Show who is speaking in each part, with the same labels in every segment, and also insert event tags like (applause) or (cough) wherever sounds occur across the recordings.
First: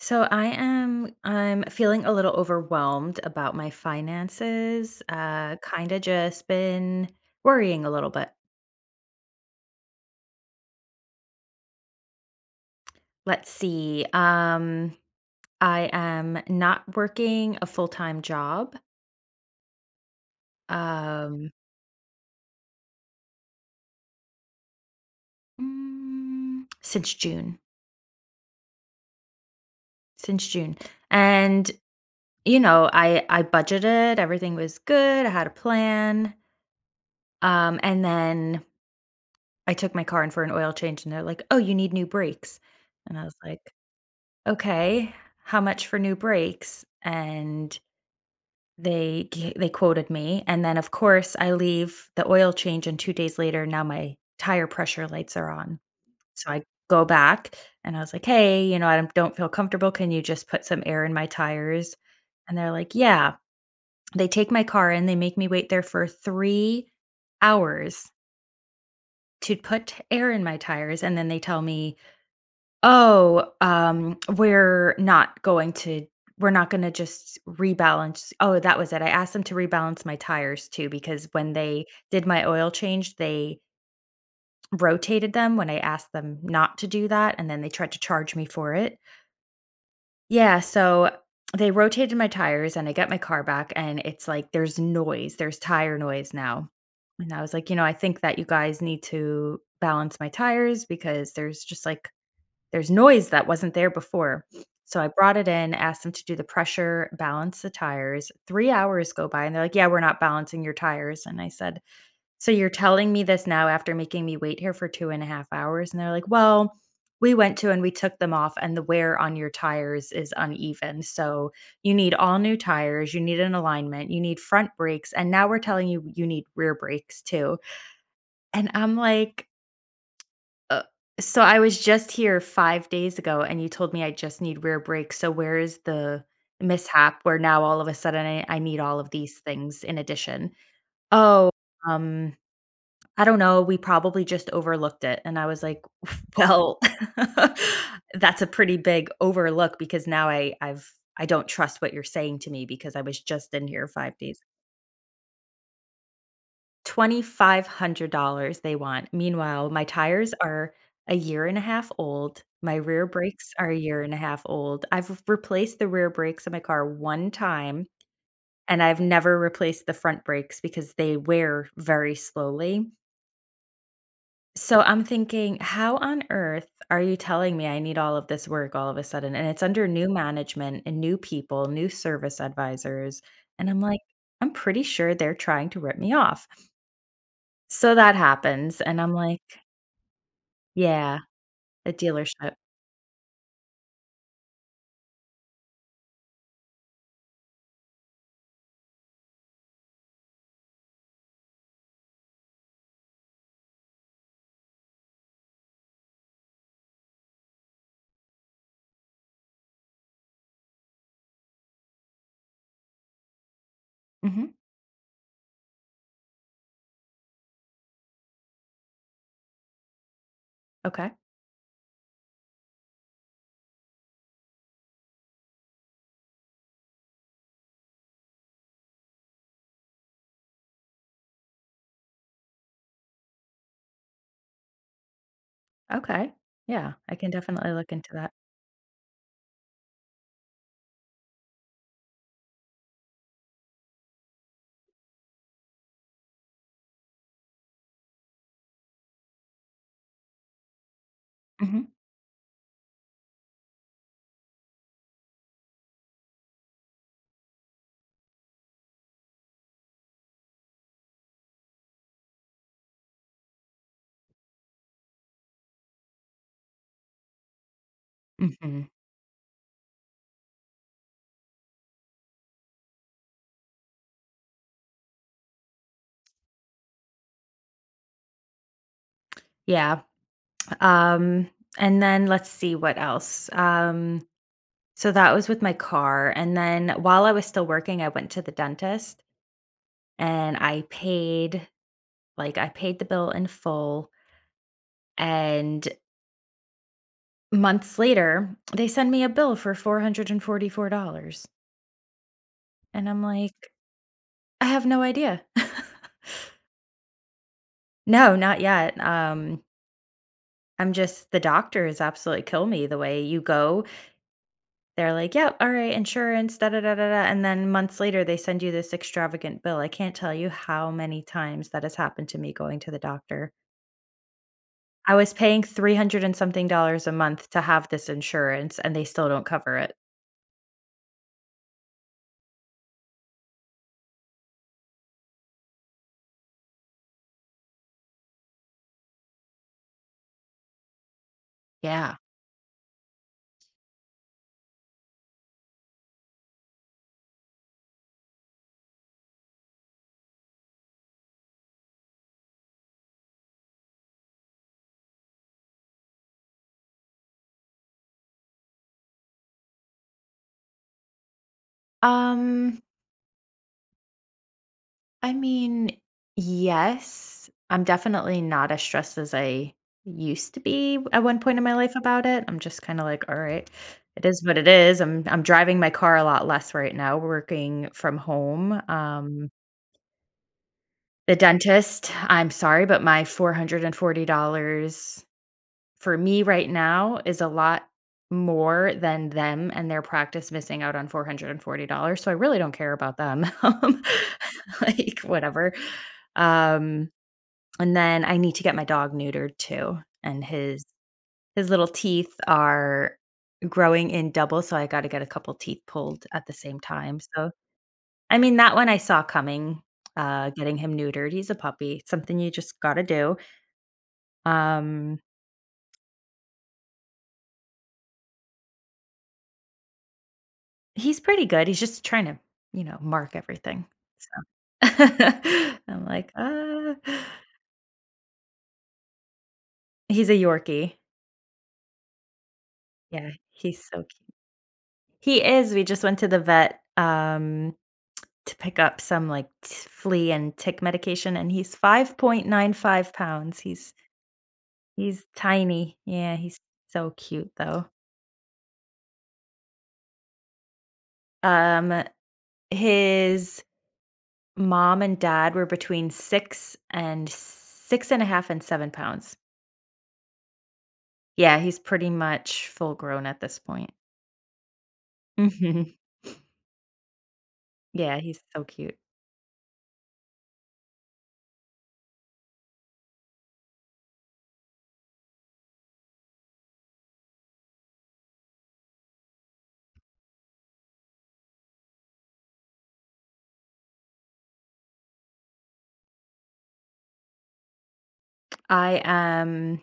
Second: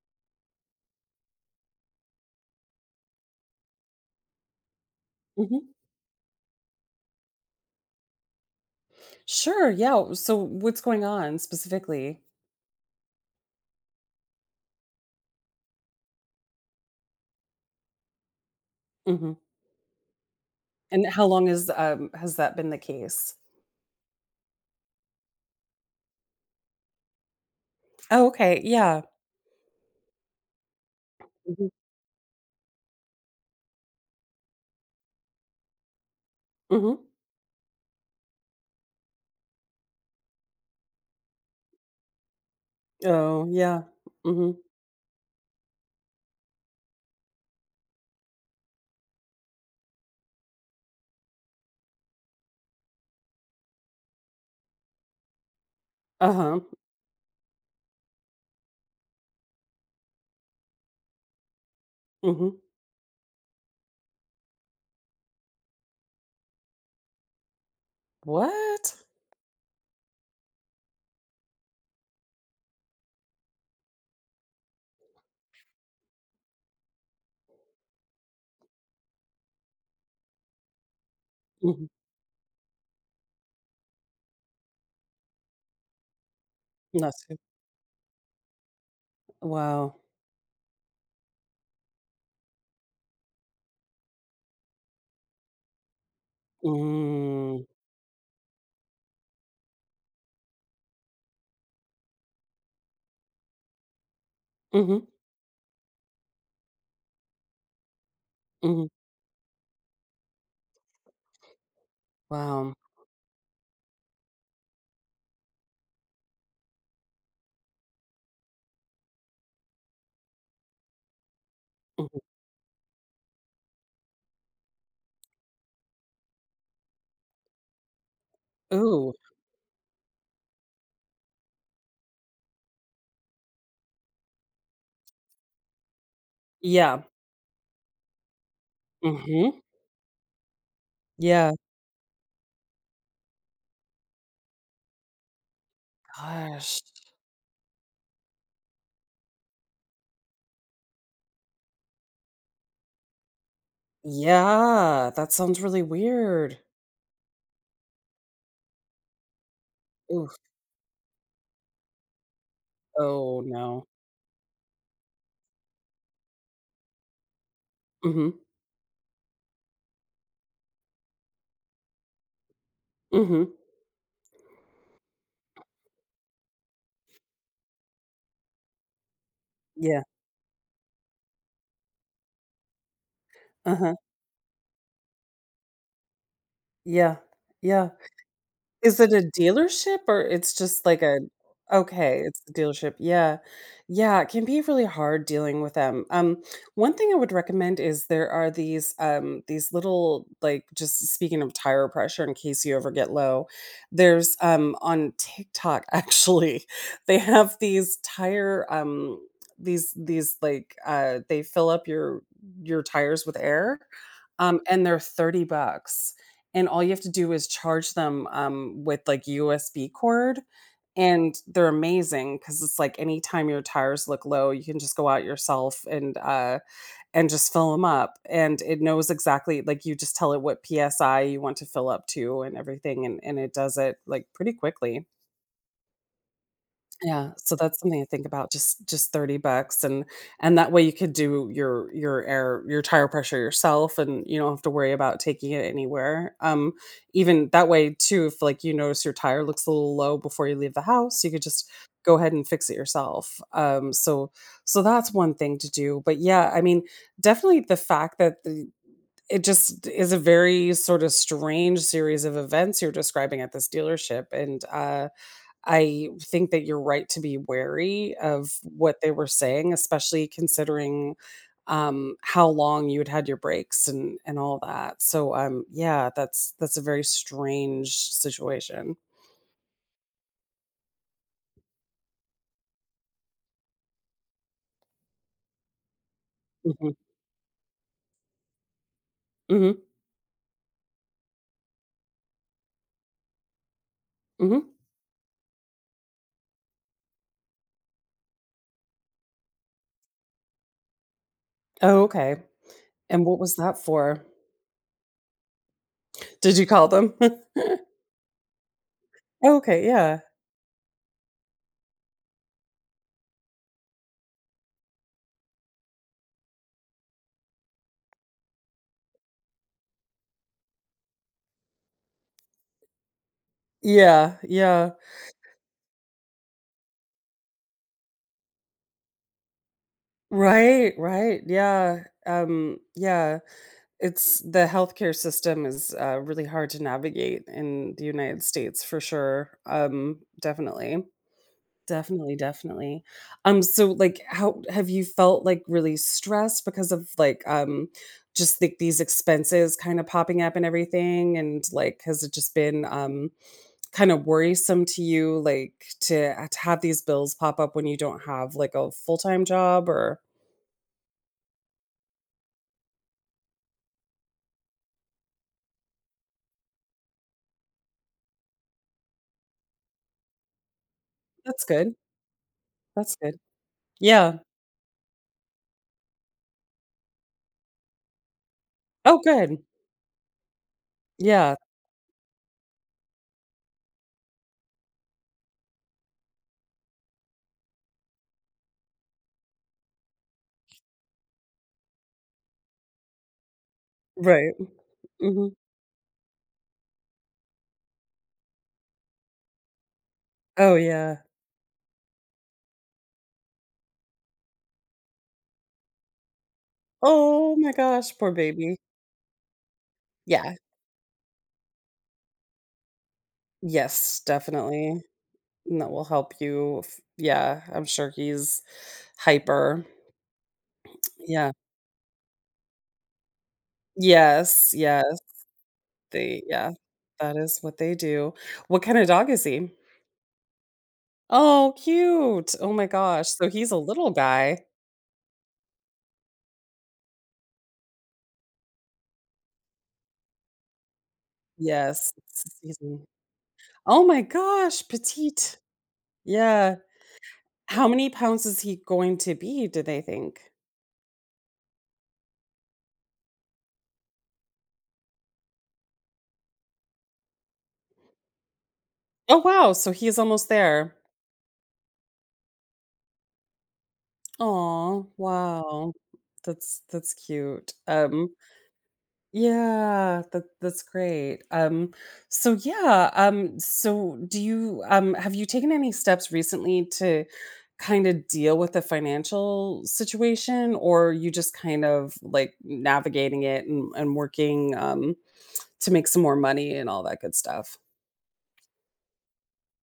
Speaker 1: So I'm feeling a little overwhelmed about my finances.
Speaker 2: Mhm.
Speaker 1: Kind of just been worrying a little bit.
Speaker 2: Sure. Yeah. So, what's going on specifically?
Speaker 1: Let's see. I am not working a full-time job,
Speaker 2: Hmm. And how long
Speaker 1: um
Speaker 2: is has that been the case?
Speaker 1: since June.
Speaker 2: Oh, okay. Yeah.
Speaker 1: Since June.
Speaker 2: Hmm.
Speaker 1: And I budgeted, everything was good, I had a plan.
Speaker 2: Hmm.
Speaker 1: And then I took my car in for an oil change, and they're like, "Oh, you need new brakes." And I was
Speaker 2: Oh,
Speaker 1: like,
Speaker 2: yeah. Hmm.
Speaker 1: "Okay, how much for new breaks?" And they quoted me, and then, of course, I leave the oil change, and 2 days later, now my tire pressure lights are on.
Speaker 2: Uh
Speaker 1: So
Speaker 2: huh.
Speaker 1: I go back, and I was like, "Hey, I don't feel comfortable. Can you just put some air in my tires?"
Speaker 2: Hmm.
Speaker 1: And they're like, "Yeah." They take my car and they make me wait there for 3 hours
Speaker 2: What?
Speaker 1: to put air in my tires, and then they tell me, "Oh, we're not gonna just rebalance." Oh, that was it. I asked them to rebalance my tires too, because when they
Speaker 2: Hmm.
Speaker 1: did my oil change, they rotated them when I asked them not to do
Speaker 2: Not
Speaker 1: that,
Speaker 2: too.
Speaker 1: and then they tried to charge me for it.
Speaker 2: Wow.
Speaker 1: Yeah, so they rotated my tires and I get my car back, and it's like there's noise, there's tire noise now. And I was
Speaker 2: Mm.
Speaker 1: like, I think that you guys need to balance my tires, because there's just like there's noise that wasn't there before. So
Speaker 2: Mm-hmm.
Speaker 1: I brought it in, asked them to do the pressure, balance the tires. 3
Speaker 2: Hmm. Hmm.
Speaker 1: hours go by and they're like, "Yeah, we're not balancing your tires." And I said, "So you're
Speaker 2: Wow.
Speaker 1: telling me this now after making me wait here for 2.5 hours?" And they're like, "Well, we took them off, and the wear on your tires is uneven. So you need
Speaker 2: Hmm.
Speaker 1: all new tires, you need an alignment, you need front brakes, and now we're telling you you need rear brakes too." And I'm
Speaker 2: Ooh.
Speaker 1: like, uh, so I was just here 5 days ago, and you told me I just need rear brakes, so where is the
Speaker 2: Yeah.
Speaker 1: mishap where now all of a sudden I need all of these
Speaker 2: Hmm.
Speaker 1: things in addition? "Oh,
Speaker 2: Yeah.
Speaker 1: um, I don't know, we probably just overlooked it," and I was like, (laughs) "Well,
Speaker 2: Gosh.
Speaker 1: (laughs) that's a pretty big overlook, because now I don't trust what you're saying to me, because I was just in here 5 days."
Speaker 2: Yeah. That sounds really weird.
Speaker 1: $2,500 they want. Meanwhile, my tires
Speaker 2: Oof.
Speaker 1: are a year and a half old. My rear
Speaker 2: Oh
Speaker 1: brakes are a
Speaker 2: no.
Speaker 1: year and a half old. I've replaced the rear brakes of my car one time,
Speaker 2: Hmm.
Speaker 1: and I've never replaced the front brakes because they wear very slowly.
Speaker 2: Hmm.
Speaker 1: So I'm thinking, how on earth are you telling me I need all of this work all of a sudden? And it's under
Speaker 2: Yeah.
Speaker 1: new management and new people, new service advisors. And
Speaker 2: Uh
Speaker 1: I'm
Speaker 2: huh.
Speaker 1: like, I'm pretty sure they're trying to rip me off.
Speaker 2: Yeah, yeah.
Speaker 1: So that happens, and
Speaker 2: Is
Speaker 1: I'm
Speaker 2: it a
Speaker 1: like,
Speaker 2: dealership, or it's just like
Speaker 1: yeah,
Speaker 2: a—
Speaker 1: a
Speaker 2: Okay, it's the
Speaker 1: dealership.
Speaker 2: dealership. Yeah. Yeah, it can be really hard dealing with them. One thing I would recommend is there are these little, like, just speaking of tire pressure in case you ever get low, there's, on TikTok (laughs) actually, they have these tire, these like, they fill up your tires with air,
Speaker 1: Mhm.
Speaker 2: and they're $30, and all you have to do is charge them, with, like, USB cord,
Speaker 1: Okay.
Speaker 2: and they're amazing because it's, like, anytime your tires look low, you can just go out yourself and just fill them up, and it knows exactly like, you just tell it what PSI you want to fill up to and everything, and it does it, like, pretty quickly.
Speaker 1: Okay. Yeah, I can
Speaker 2: Yeah, so
Speaker 1: definitely
Speaker 2: that's
Speaker 1: look
Speaker 2: something to
Speaker 1: into
Speaker 2: think
Speaker 1: that.
Speaker 2: about, just $30, and that way you could do your tire pressure yourself, and you don't have to worry about taking it anywhere, even that way too, if, like, you notice your tire looks a little low before you leave the house, you could just
Speaker 1: Mhm.
Speaker 2: go ahead and fix it yourself, so that's one thing to do, but yeah, I mean, definitely the fact that the it just is a very sort of strange series of events you're describing at this dealership, and I think that you're right to be wary of
Speaker 1: Mhm.
Speaker 2: what they were saying, especially considering, how long you had had your breaks and all that. So, yeah, that's a very strange situation.
Speaker 1: Yeah, um, and then let's see what else. So that was with my car, and then
Speaker 2: Mhm,
Speaker 1: while I was still working, I went to the dentist,
Speaker 2: mhm,
Speaker 1: and I paid the bill in full,
Speaker 2: mhm.
Speaker 1: and months later, they send me a bill for $444,
Speaker 2: Oh, okay.
Speaker 1: and I'm
Speaker 2: And what
Speaker 1: like,
Speaker 2: was that for?
Speaker 1: "I have no idea." (laughs)
Speaker 2: Did you call them? (laughs)
Speaker 1: No, not yet.
Speaker 2: Okay, yeah.
Speaker 1: I'm just The doctors absolutely kill me, the way you go, they're like, "Yep, alright, insurance, da da da da da," and then months later, they send you this extravagant bill. I can't tell you how many times that has happened to me going to the doctor.
Speaker 2: Yeah, yeah.
Speaker 1: I was paying 300 and something dollars a month to have this insurance, and they still don't cover it.
Speaker 2: Right, right, yeah, yeah. It's the healthcare system is, really hard to navigate in the United States for sure, definitely.
Speaker 1: Yeah.
Speaker 2: Definitely, definitely. So, like, how have you felt, like, really stressed because of, like, just, like, these expenses kinda popping up and everything, and, like, has it just been, kinda worrisome to you, like, to have these bills pop up when you don't have, like, a full-time job or—
Speaker 1: um I mean, yes. I'm definitely not as stressed as I used to be at one point in
Speaker 2: That's
Speaker 1: my life
Speaker 2: good,
Speaker 1: about it. I'm just kind of
Speaker 2: that's
Speaker 1: like, all
Speaker 2: good.
Speaker 1: right, it
Speaker 2: Yeah.
Speaker 1: is what it is. I'm driving my car a lot less right now, working from home.
Speaker 2: Oh, good.
Speaker 1: The
Speaker 2: Yeah,
Speaker 1: dentist, I'm sorry, but my $440 for me right now is a lot more than them and their practice missing out on $440. So I really don't care about them. (laughs)
Speaker 2: right.
Speaker 1: (laughs) Like
Speaker 2: Mhm.
Speaker 1: whatever. Um and then I need to get my dog neutered too, and
Speaker 2: Oh,
Speaker 1: his
Speaker 2: yeah.
Speaker 1: his little teeth are growing in double, so I gotta get a couple teeth pulled at the same time. So
Speaker 2: Oh my gosh, poor
Speaker 1: I mean, that
Speaker 2: baby.
Speaker 1: one I saw coming. Uh,
Speaker 2: Yeah.
Speaker 1: getting him neutered, he's a puppy, it's something you just gotta do.
Speaker 2: Yes, definitely,
Speaker 1: Um,
Speaker 2: and that will help you f yeah, I'm sure he's hyper.
Speaker 1: he's pretty
Speaker 2: Yeah.
Speaker 1: good, he's just trying to, mark everything. So
Speaker 2: Yes,
Speaker 1: (laughs)
Speaker 2: yes,
Speaker 1: I'm like,
Speaker 2: they yeah,
Speaker 1: "Uh."
Speaker 2: that is what they do. What kinda dog is he?
Speaker 1: He's a Yorkie.
Speaker 2: Oh, cute. Oh my gosh,
Speaker 1: Yeah,
Speaker 2: so he's a
Speaker 1: he's so
Speaker 2: little
Speaker 1: cute.
Speaker 2: guy.
Speaker 1: He is. We just went to the vet, to pick up some, like, t flea and tick medication, and he's
Speaker 2: Yes,
Speaker 1: 5.95
Speaker 2: he's m
Speaker 1: pounds. He's
Speaker 2: Oh my gosh,
Speaker 1: he's
Speaker 2: petite.
Speaker 1: tiny. Yeah, he's
Speaker 2: Yeah.
Speaker 1: so cute, though.
Speaker 2: How many pounds is he going to be, do they think?
Speaker 1: Um, his mom and dad were between 6 and 6 and a half and 7 pounds.
Speaker 2: Oh, wow, so he's almost there.
Speaker 1: Yeah, he's pretty much full grown at this point. (laughs)
Speaker 2: Oh wow.
Speaker 1: Mhm.
Speaker 2: That's cute.
Speaker 1: Yeah,
Speaker 2: Um,
Speaker 1: he's so cute.
Speaker 2: yeah, that's great. So yeah, so do you have you taken any steps recently to kind of deal with the financial situation, or are you just kind of like navigating it and working to make some more money and all that good stuff?
Speaker 1: I am.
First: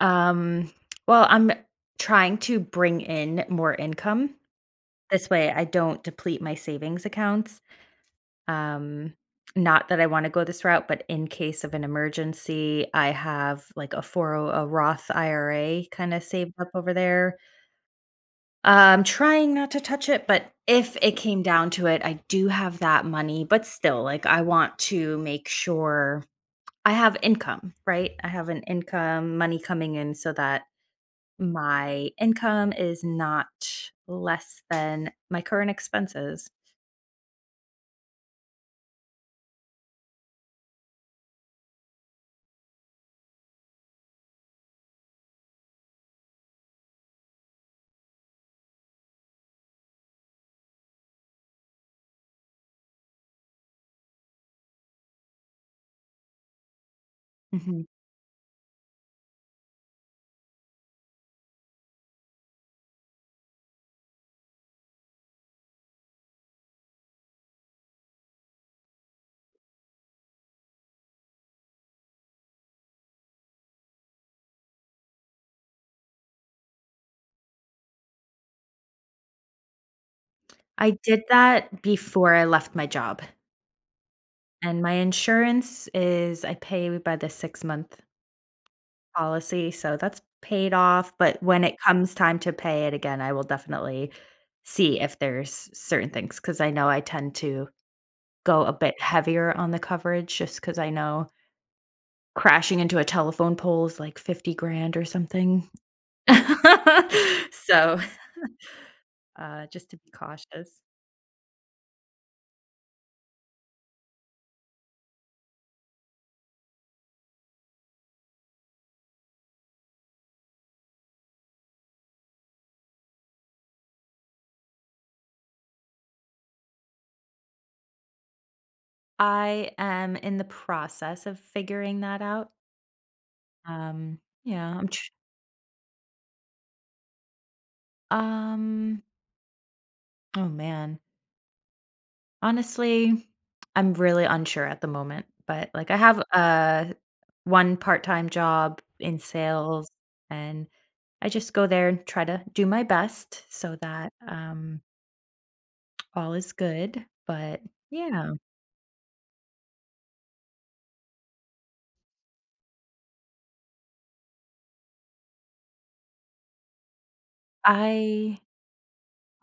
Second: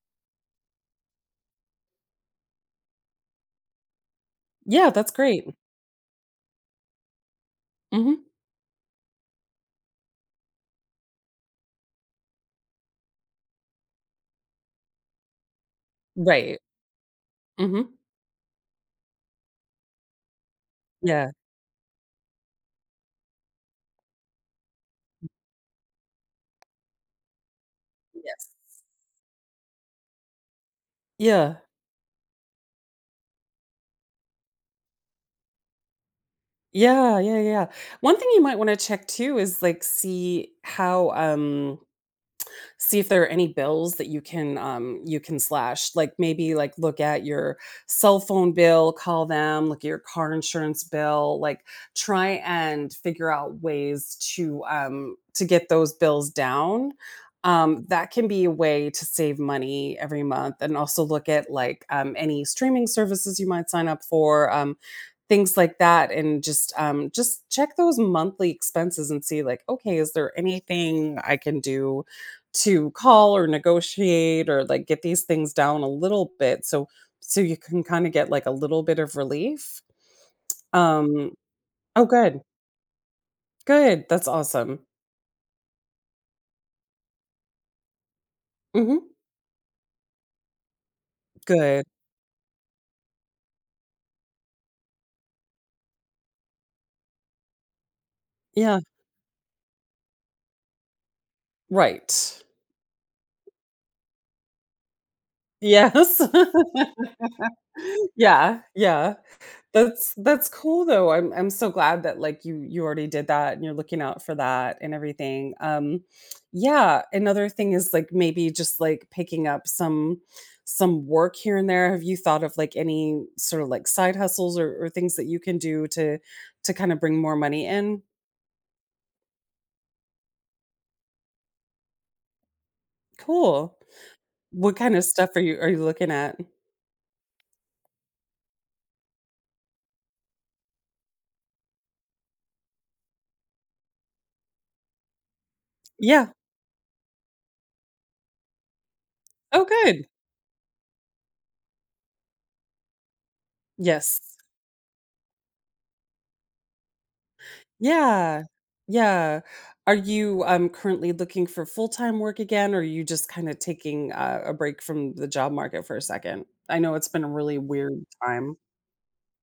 Speaker 1: Um, well, I'm trying to bring in more income.
Speaker 2: Yeah, that's
Speaker 1: This
Speaker 2: great.
Speaker 1: way, I don't deplete my savings accounts.
Speaker 2: Hmm.
Speaker 1: Um, Not that I want to go this route, but in case of an emergency, I have like a Roth IRA kind of saved
Speaker 2: Right.
Speaker 1: up over there.
Speaker 2: Hmm.
Speaker 1: I'm trying not to touch it, but if it
Speaker 2: Yeah.
Speaker 1: came down to it, I do have that money, but still, like, I want to make sure I have income, right? I
Speaker 2: Yes.
Speaker 1: have an income, money coming in, so that
Speaker 2: Yeah.
Speaker 1: my income is not less than my current expenses.
Speaker 2: Yeah, yeah, yeah. Yeah. One thing you might wanna check too is, like, see if there are any bills that you can slash. Like maybe like look at your cell phone bill, call them, look at your car insurance bill, like try and figure out ways to get those bills down.
Speaker 1: Mm-hmm.
Speaker 2: That can be a way to save money every month, and also look at like any streaming services you might sign up for. Things like that, and just check those monthly expenses and see, like, okay, is there anything I can do to call or negotiate or, like, get these things down a little bit so you can kinda get, like, a little bit of relief.
Speaker 1: I did
Speaker 2: Um
Speaker 1: that
Speaker 2: Oh,
Speaker 1: before
Speaker 2: good.
Speaker 1: I left my job,
Speaker 2: Good. That's
Speaker 1: and
Speaker 2: awesome.
Speaker 1: my insurance, is I pay by the 6-month
Speaker 2: Mhm.
Speaker 1: policy, so that's paid off, but when it
Speaker 2: Good.
Speaker 1: comes time to pay it again, I will definitely see if there's certain things, because I know I tend to go a
Speaker 2: Yeah.
Speaker 1: bit heavier on the coverage, just because I know
Speaker 2: Right.
Speaker 1: crashing into a telephone pole is like 50 grand or something.
Speaker 2: Yes. (laughs)
Speaker 1: (laughs) So,
Speaker 2: Yeah. Yeah.
Speaker 1: just to be
Speaker 2: That's
Speaker 1: cautious.
Speaker 2: cool though. I'm so glad that like you already did that and you're looking out for that and everything. Yeah, another thing is like maybe just like picking up some work here and there. Have you thought of like any sort of like side hustles or things that you can do to kind of bring more money in?
Speaker 1: I am in the process of figuring that out.
Speaker 2: Cool.
Speaker 1: Um, yeah,
Speaker 2: What kind of stuff are you looking at?
Speaker 1: um oh man. Honestly, I'm really unsure at the moment, but like I have
Speaker 2: Yeah.
Speaker 1: one part-time job in
Speaker 2: Oh
Speaker 1: sales,
Speaker 2: good.
Speaker 1: and I just go there and try to do my best, so that
Speaker 2: Yes.
Speaker 1: all is good. But yeah,
Speaker 2: Yeah. Yeah. Are you currently looking for full-time work again, or are you just kinda taking a break from the job market for a second? I know it's been a really weird
Speaker 1: I
Speaker 2: time.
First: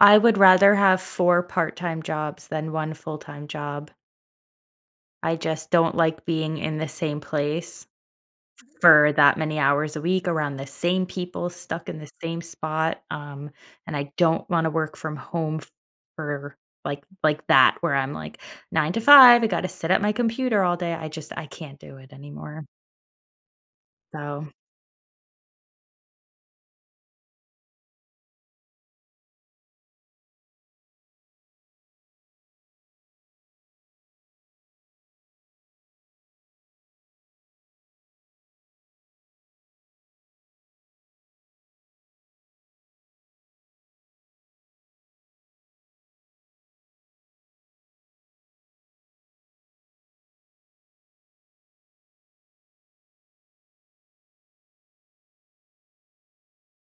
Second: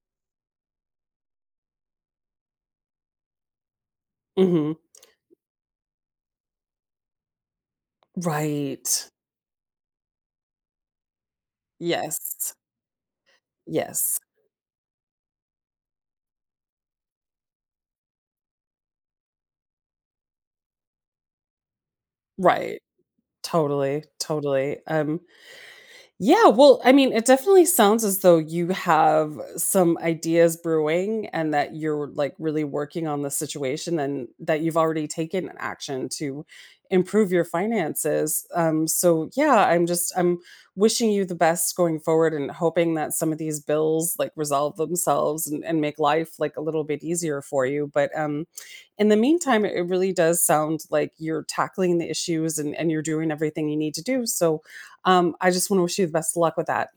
Speaker 1: I would rather have four part-time jobs than one full-time job.
Speaker 2: Mhm.
Speaker 1: I just don't like being in the same place
Speaker 2: Right.
Speaker 1: for that many hours a week around the same people, stuck in the same
Speaker 2: Yes.
Speaker 1: spot, and I
Speaker 2: Yes.
Speaker 1: don't wanna work from home f for like that, where I'm like, 9 to 5, I gotta sit at my computer all day, I can't do it anymore,
Speaker 2: Right. Totally,
Speaker 1: so
Speaker 2: totally. Yeah well, I mean, it definitely sounds as though you have some ideas brewing and that you're like really working on the situation and that you've already taken action to improve your finances. So yeah, I'm wishing you the best going forward and hoping that some of these bills like resolve themselves and make life like a little bit easier for you. But in the meantime, it really does sound like you're tackling the issues, and you're doing everything you need to do. So I just want to wish you the best of luck with that.